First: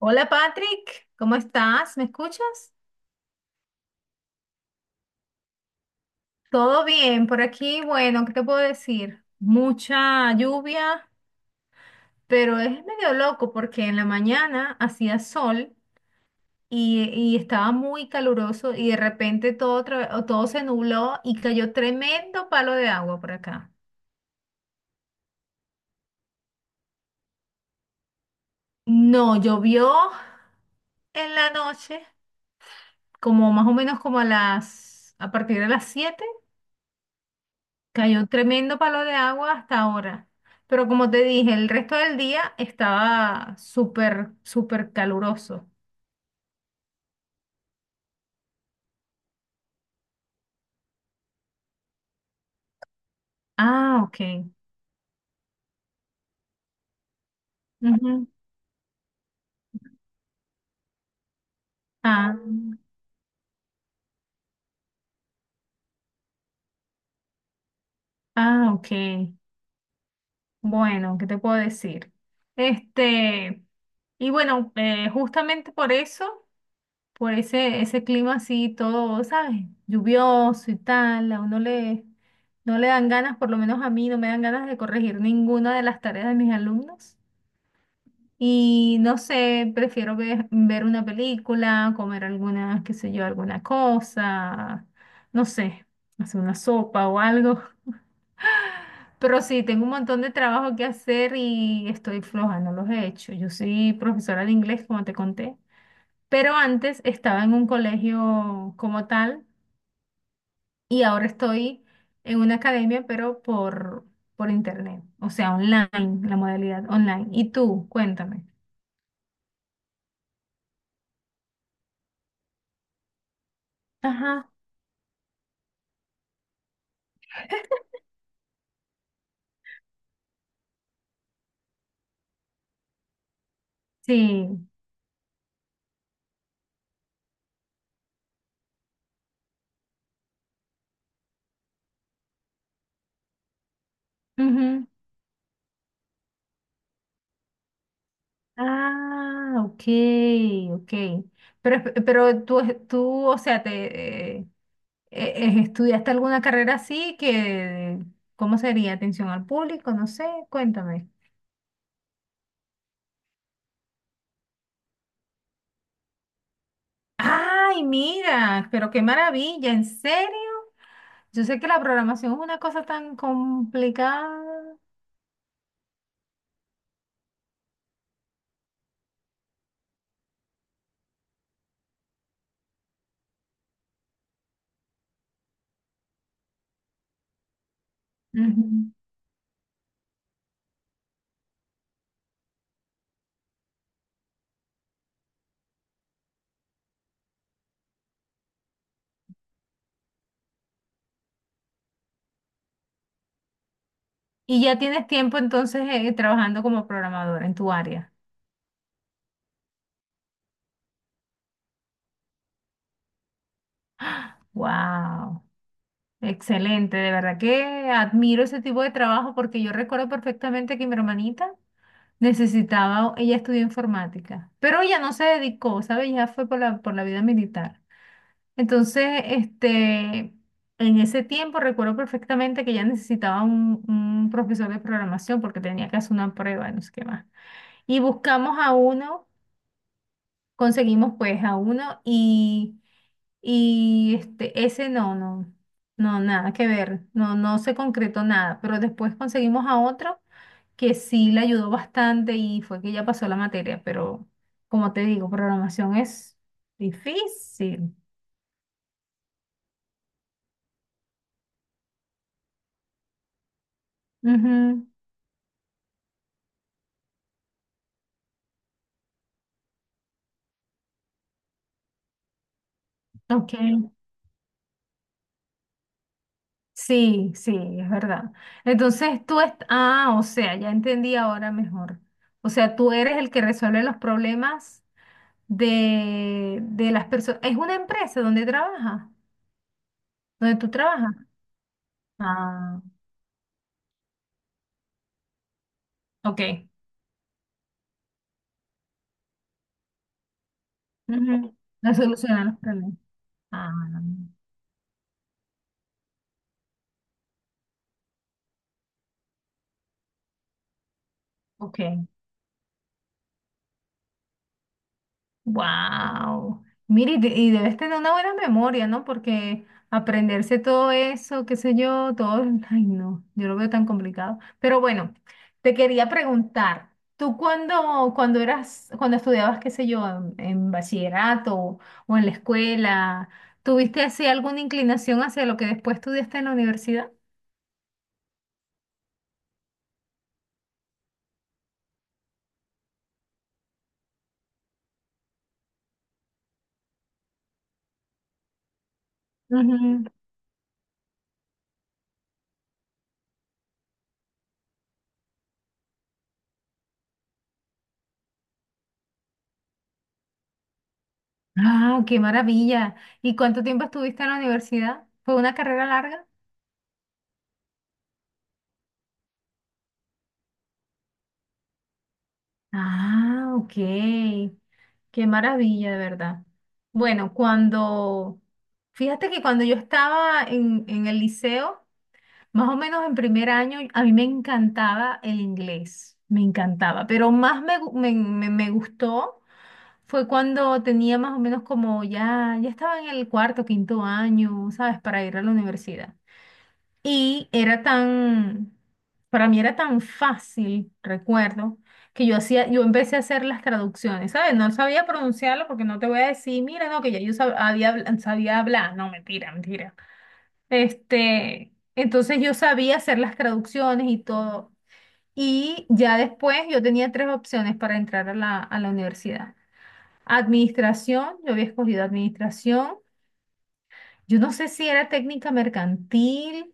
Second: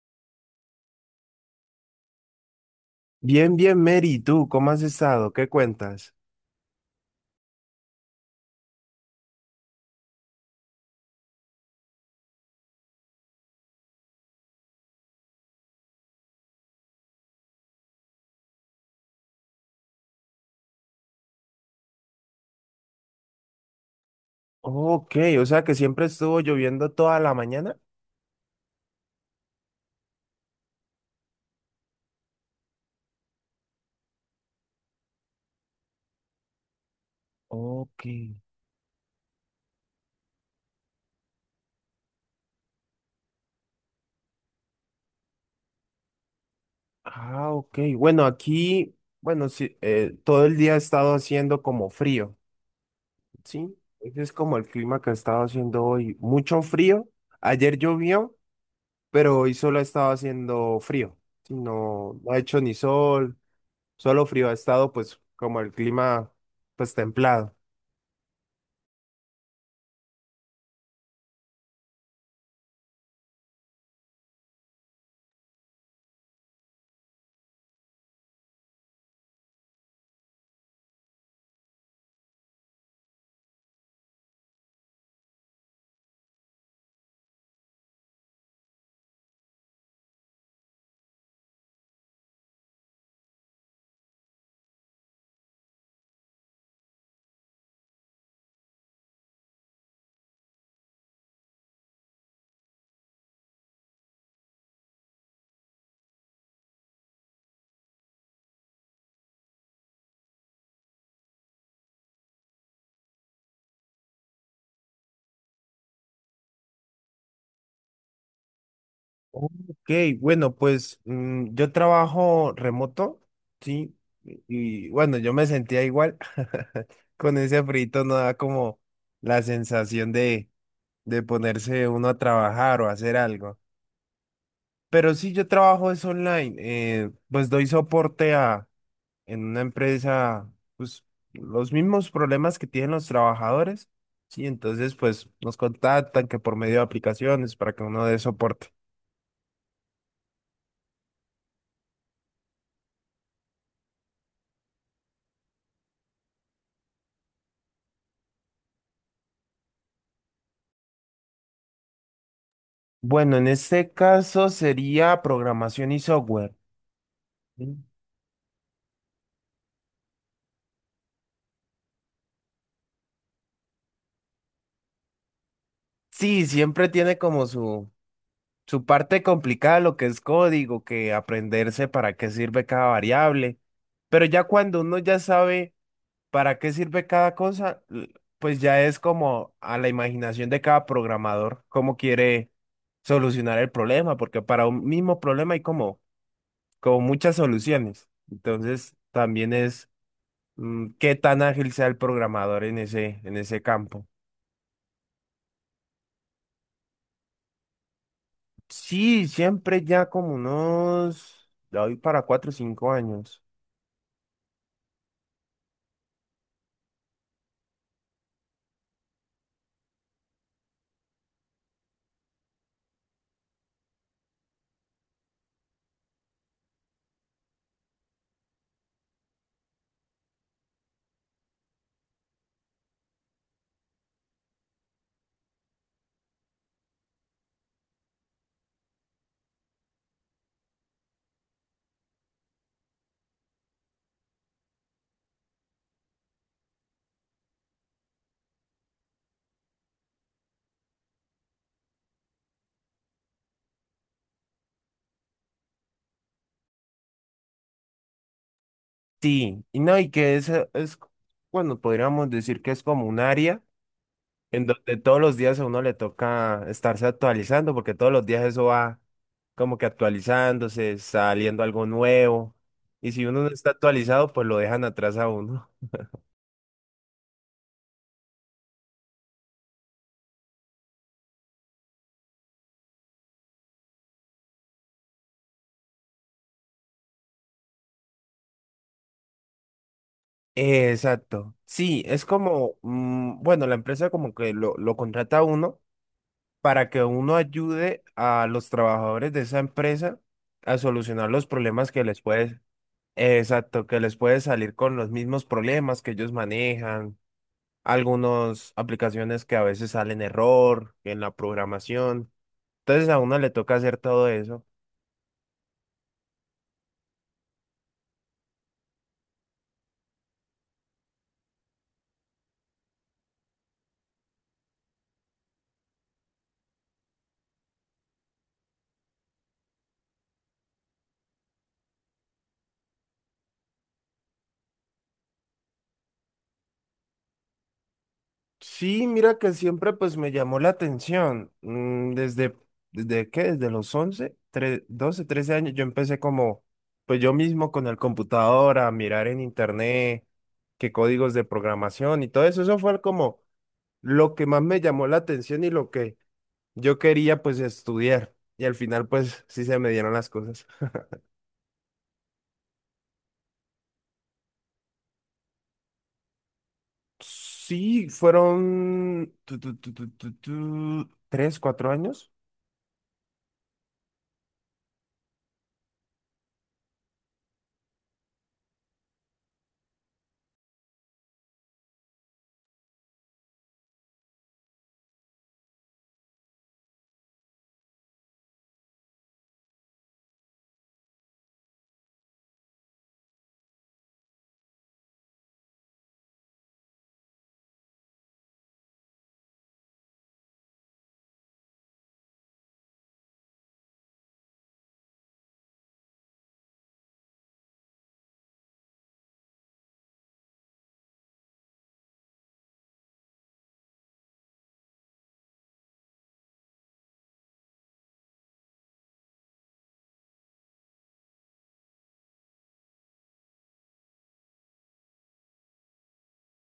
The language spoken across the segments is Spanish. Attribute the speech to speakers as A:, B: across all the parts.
A: Hola Patrick, ¿cómo estás? ¿Me escuchas?
B: Bien, bien, Mary, ¿tú cómo has estado? ¿Qué cuentas?
A: Todo bien por aquí. Bueno, ¿qué te puedo decir? Mucha lluvia, pero es medio loco porque en la mañana hacía sol y estaba muy caluroso y de repente todo, otra- o todo se nubló y cayó tremendo palo de agua por acá.
B: Ok, o sea que siempre estuvo lloviendo toda la mañana.
A: No, llovió en la noche, como más o menos como a partir de las 7.
B: Ok.
A: Cayó un tremendo palo de agua hasta ahora. Pero como te dije, el resto del día estaba súper, súper caluroso.
B: Ah, ok. Bueno, aquí, bueno, sí, todo el día ha estado haciendo como frío, ¿sí?
A: Ah, ok.
B: Ese es como el clima que ha estado haciendo hoy. Mucho frío. Ayer
A: Ujú.
B: llovió, pero hoy solo ha estado haciendo frío. Sí, no, no
A: Ah,
B: ha hecho ni sol, solo frío. Ha estado pues como el clima pues templado.
A: ah, ok. Bueno, ¿qué te puedo decir? Este, y bueno, justamente por eso, por ese clima así, todo, ¿sabes? Lluvioso y tal, no le dan ganas, por lo menos a mí, no me dan ganas de corregir ninguna de las tareas de mis alumnos. Y no sé, prefiero ver una película, comer alguna, qué sé yo, alguna cosa, no sé, hacer una sopa o algo. Pero sí, tengo un montón de trabajo que hacer y estoy floja, no los he hecho. Yo soy profesora de inglés, como te conté, pero antes estaba en un colegio como tal y ahora estoy en una academia, pero por internet, o sea, online, la modalidad online. ¿Y tú? Cuéntame.
B: Ok, bueno, pues yo trabajo remoto, ¿sí? Y
A: Ajá.
B: y bueno, yo me sentía igual. Con ese frito no da como la sensación de ponerse uno a trabajar o hacer algo.
A: Sí.
B: Pero sí, yo trabajo es online. Pues doy soporte a, en una empresa, pues los mismos problemas que tienen los trabajadores, ¿sí? Entonces, pues nos contactan que por medio de aplicaciones para que uno dé soporte.
A: Ah, ok, ok. Pero tú, o sea, ¿estudiaste alguna carrera así que, ¿cómo sería? Atención al público, no sé, cuéntame.
B: Bueno, en este caso sería programación y software. ¿Sí?
A: Ay, mira, pero qué maravilla, ¿en serio? Yo sé que la programación es una cosa tan complicada.
B: Sí, siempre tiene como su parte complicada lo que es código, que aprenderse para qué sirve cada variable. Pero ya cuando uno ya sabe para qué sirve cada cosa, pues ya
A: Ujú.
B: es como a la imaginación de cada programador cómo quiere solucionar el problema, porque para un mismo problema hay como, como muchas soluciones. Entonces también es qué tan ágil sea el programador en ese campo.
A: Y ya tienes tiempo entonces trabajando como programador en tu área.
B: Sí, siempre ya como unos, de hoy para cuatro o cinco años.
A: Wow. Excelente, de verdad que admiro ese tipo de trabajo porque yo recuerdo perfectamente que mi hermanita necesitaba, ella estudió informática, pero ella no se dedicó, ¿sabes? Ya fue por la vida militar. Entonces, en ese tiempo recuerdo perfectamente que ella necesitaba un profesor de programación porque tenía que hacer una prueba, no sé qué más. Y buscamos a uno conseguimos pues a uno y ese no, no, no, nada que ver, no, no se concretó nada, pero después conseguimos a otro que sí le ayudó bastante y fue que ya pasó la materia, pero como te digo, programación es difícil.
B: Sí, y no, y que eso es, bueno, podríamos decir que es como un área en
A: Ujú.
B: donde todos los días a uno le toca estarse actualizando, porque todos los días eso va como que actualizándose, saliendo algo nuevo, y si uno no
A: Ok,
B: está actualizado, pues lo dejan atrás a uno.
A: sí, sí, es verdad. Entonces o sea, ya entendí ahora mejor. O sea, tú eres el que resuelve los problemas de las personas. Es una empresa donde trabaja, donde tú trabajas.
B: Exacto. Sí, es como,
A: Ah,
B: bueno, la empresa como que lo contrata a uno
A: ok.
B: para que uno ayude a los trabajadores de esa empresa a solucionar los
A: Ujú.
B: problemas
A: No
B: que les
A: solucionan los
B: puede,
A: problemas. Ah,
B: exacto, que les puede salir con los mismos problemas que ellos manejan, algunas aplicaciones que a veces salen error en la
A: ok.
B: programación. Entonces a uno le toca hacer todo eso.
A: Wow. Mire, y debes tener una buena memoria, ¿no? Porque aprenderse todo eso, qué sé yo, todo, ay, no, yo lo veo tan complicado. Pero bueno, te quería preguntar, tú cuando estudiabas, qué sé yo, en bachillerato o en la escuela, ¿tuviste así alguna inclinación hacia lo que después estudiaste en la universidad?
B: Sí, mira que siempre pues me llamó la atención. Mm, desde, ¿desde qué? Desde los 11 12 13 años yo empecé como, pues yo mismo con el computador a mirar en
A: Ujú.
B: internet qué códigos de programación y todo eso. Eso fue como lo que más me llamó la atención y lo que yo quería pues estudiar. Y al final pues sí se me dieron las cosas.
A: Ah, qué maravilla. ¿Y cuánto tiempo estuviste en la universidad? ¿Fue una carrera larga?
B: Sí, fueron tres, cuatro años.
A: Ah, ok. Qué maravilla, de verdad. Bueno, cuando, fíjate que cuando yo estaba en el liceo, más o menos en primer año, a mí me encantaba el inglés, me encantaba, pero más me, gu- me- me gustó fue cuando tenía más o menos como ya estaba en el cuarto, quinto año, ¿sabes? Para ir a la universidad. Y era tan, para mí era tan fácil, recuerdo, que yo hacía, yo empecé a hacer las traducciones, ¿sabes? No sabía pronunciarlo porque no te voy a decir, mira, no, que ya yo sabía hablar, no, mentira, mentira. Este, entonces yo sabía hacer las traducciones y todo. Y ya después yo tenía tres opciones para entrar a la universidad. Administración, yo había escogido administración. Yo no sé si era técnica mercantil.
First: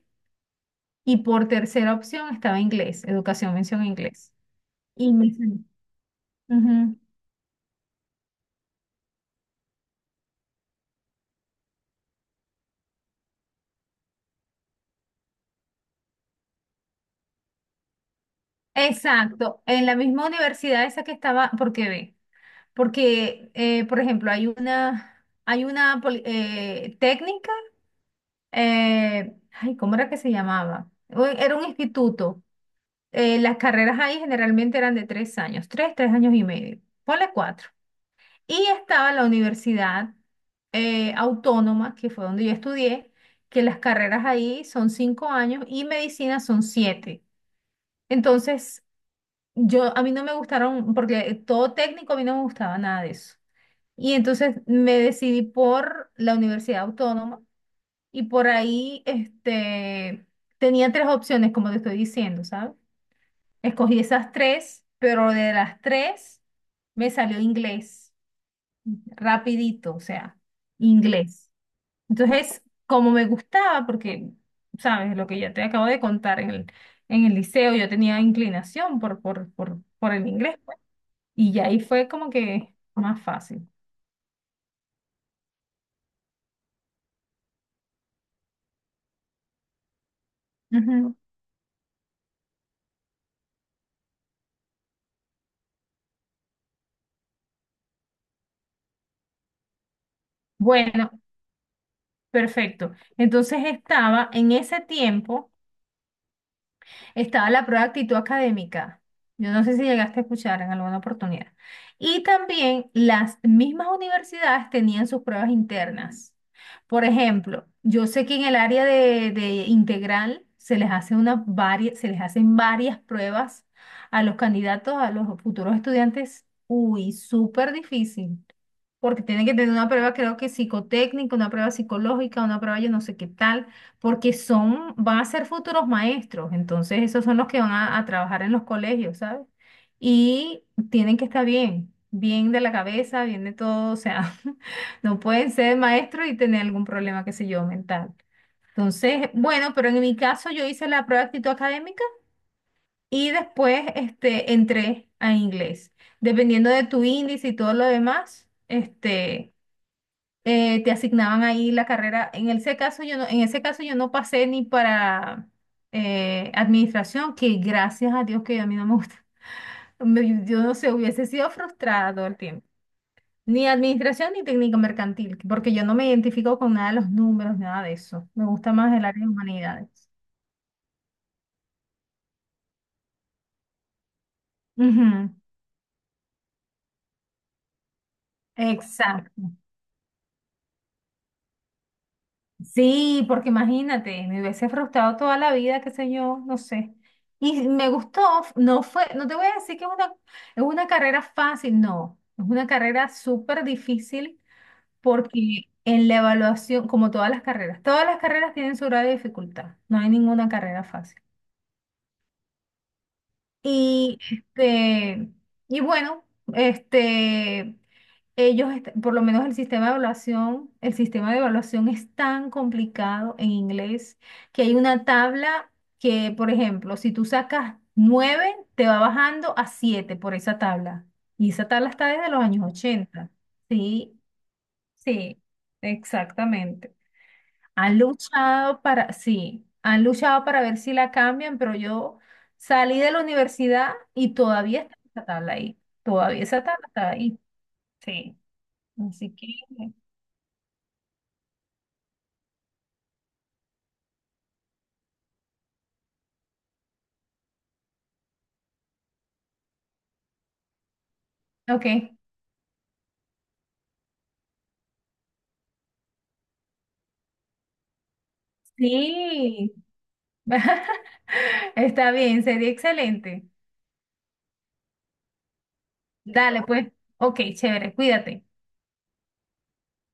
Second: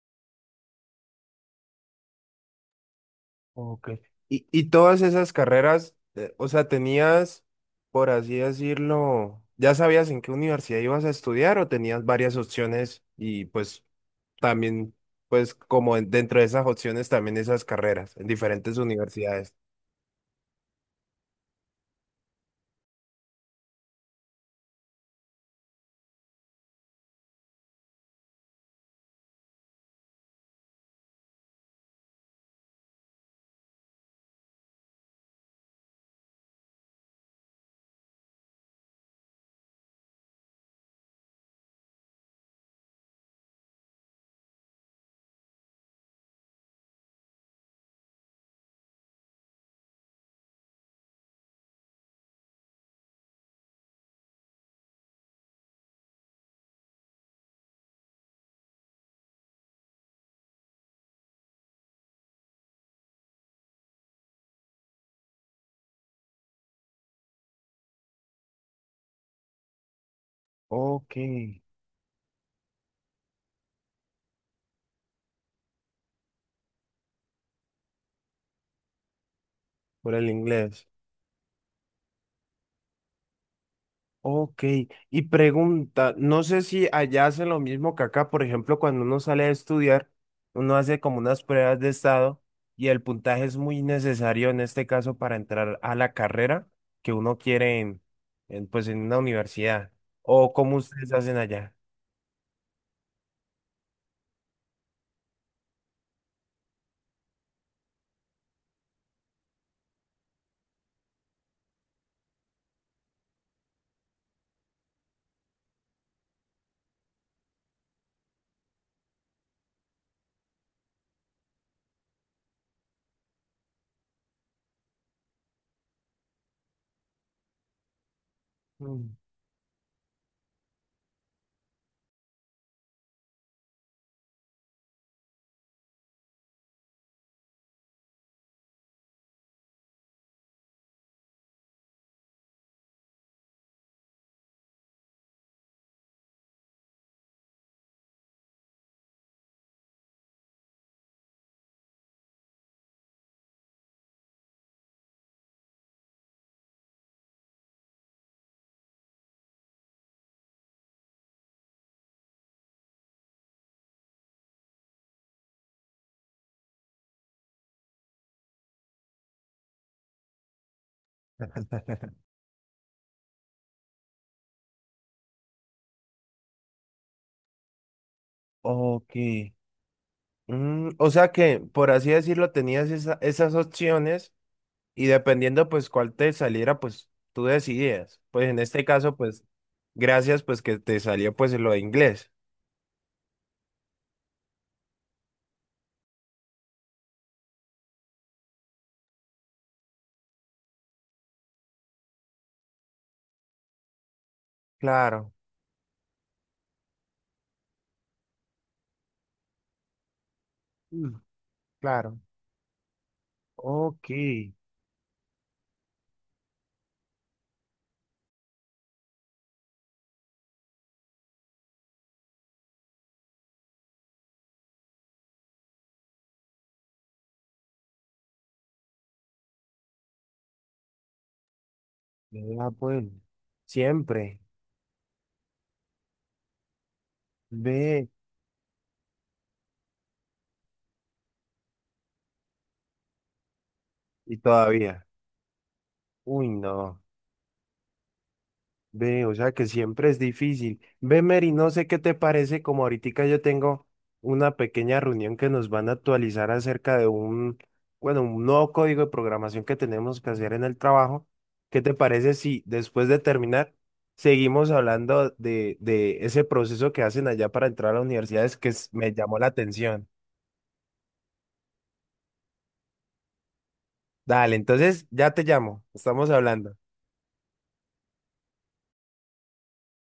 A: Y por tercera opción estaba inglés, educación, mención
B: Ok.
A: inglés.
B: Y todas
A: Y me
B: esas
A: salió.
B: carreras, o sea,
A: Ujú.
B: tenías, por así decirlo, ¿ya sabías en qué universidad ibas a estudiar o tenías varias opciones y pues también, pues como dentro de esas opciones también esas carreras en diferentes universidades?
A: Exacto, en la misma universidad esa que estaba, porque ve, porque, por ejemplo, hay una técnica, ay, ¿cómo era que se llamaba? O- Era un instituto. Las carreras ahí generalmente eran de 3 años, tres años y medio. Ponle cuatro. Y estaba la universidad autónoma, que fue donde yo estudié, que las carreras ahí son 5 años y medicina son siete. Entonces, yo a mí no me gustaron, porque todo técnico a mí no me gustaba nada de eso. Y entonces me decidí por la universidad autónoma y por ahí tenía tres opciones, como te estoy diciendo, ¿sabes? Escogí esas tres, pero de las tres me salió inglés. Rapidito, o sea,
B: Ok,
A: inglés. Entonces, como me gustaba, porque, sabes, lo que ya te acabo de contar en el liceo, yo tenía inclinación por
B: por
A: el
B: el
A: inglés, pues,
B: inglés.
A: y ya ahí fue como que más fácil.
B: Ok, y pregunta, no sé si allá hacen lo mismo que acá, por ejemplo, cuando uno sale a estudiar, uno hace
A: Ujú.
B: como unas pruebas de estado y el puntaje es muy necesario en este caso para entrar a la carrera que uno quiere en, pues en una universidad. ¿O cómo
A: Bueno,
B: ustedes hacen allá?
A: perfecto. Entonces estaba en ese tiempo. Estaba la prueba de actitud académica. Yo no sé si llegaste a escuchar en alguna oportunidad. Y también las mismas universidades tenían sus pruebas internas. Por ejemplo, yo sé que en el área de integral se les hacen varias pruebas a los candidatos, a los futuros estudiantes. Uy, súper difícil.
B: Mm.
A: Porque tienen que tener una prueba, creo que psicotécnica, una prueba psicológica, una prueba yo no sé qué tal porque son, van a ser futuros maestros, entonces esos son los que van a trabajar en los colegios, ¿sabes? Y tienen que estar bien, bien de la cabeza, bien de todo, o sea, no pueden ser maestros y tener algún problema, qué sé yo, mental. Entonces, bueno, pero en mi caso yo hice la prueba de actitud académica y después entré a inglés. Dependiendo de tu índice y todo lo demás, te asignaban ahí la carrera. En ese caso yo no, en ese caso yo no pasé ni para administración, que gracias a Dios que a mí no me gusta. Me- yo no sé, hubiese sido frustrada todo el tiempo. Ni administración ni técnico mercantil, porque yo no me identifico con nada de los números, nada de eso. Me gusta más el
B: Ok.
A: área de humanidades.
B: Mm, o sea que, por así decirlo, tenías esa- esas opciones y
A: Ujú.
B: dependiendo pues cuál te saliera, pues tú decidías. Pues en este caso, pues
A: Exacto.
B: gracias pues que te salió pues lo de inglés.
A: Sí, porque imagínate, me hubiese frustrado toda la vida, qué sé yo, no sé. Y me gustó, no fue, no te voy a decir que es una carrera fácil, no, es una carrera súper difícil
B: Claro,
A: porque en la evaluación, como todas las carreras tienen su grado de dificultad, no hay ninguna carrera
B: mm,
A: fácil.
B: claro. Ok,
A: Y este, y bueno, este por lo menos el sistema de evaluación, el sistema de evaluación es tan complicado en inglés que hay una tabla que, por ejemplo, si tú sacas 9 te va bajando a 7 por esa tabla. Y esa tabla está desde los
B: vea
A: años
B: pues,
A: ochenta Sí,
B: siempre,
A: sí, exactamente. Han
B: ve
A: luchado para, sí, han luchado para ver si la cambian, pero yo salí de la universidad
B: y
A: y todavía está
B: todavía.
A: esa tabla ahí. Todavía
B: Uy,
A: esa tabla
B: no.
A: está ahí. Sí.
B: Ve, o
A: Así
B: sea
A: que.
B: que siempre es difícil. Ve, Mary, no sé qué te parece, como ahorita yo tengo una pequeña reunión que nos van a actualizar acerca de un, bueno, un nuevo código de programación que tenemos que hacer en el trabajo. ¿Qué
A: Ok,
B: te parece si después de terminar seguimos hablando de ese proceso que hacen allá para entrar a las universidades que me llamó la
A: sí,
B: atención?
A: está bien, sería excelente.
B: Dale, entonces ya te llamo, estamos
A: Dale,
B: hablando.
A: pues, ok, chévere, cuídate.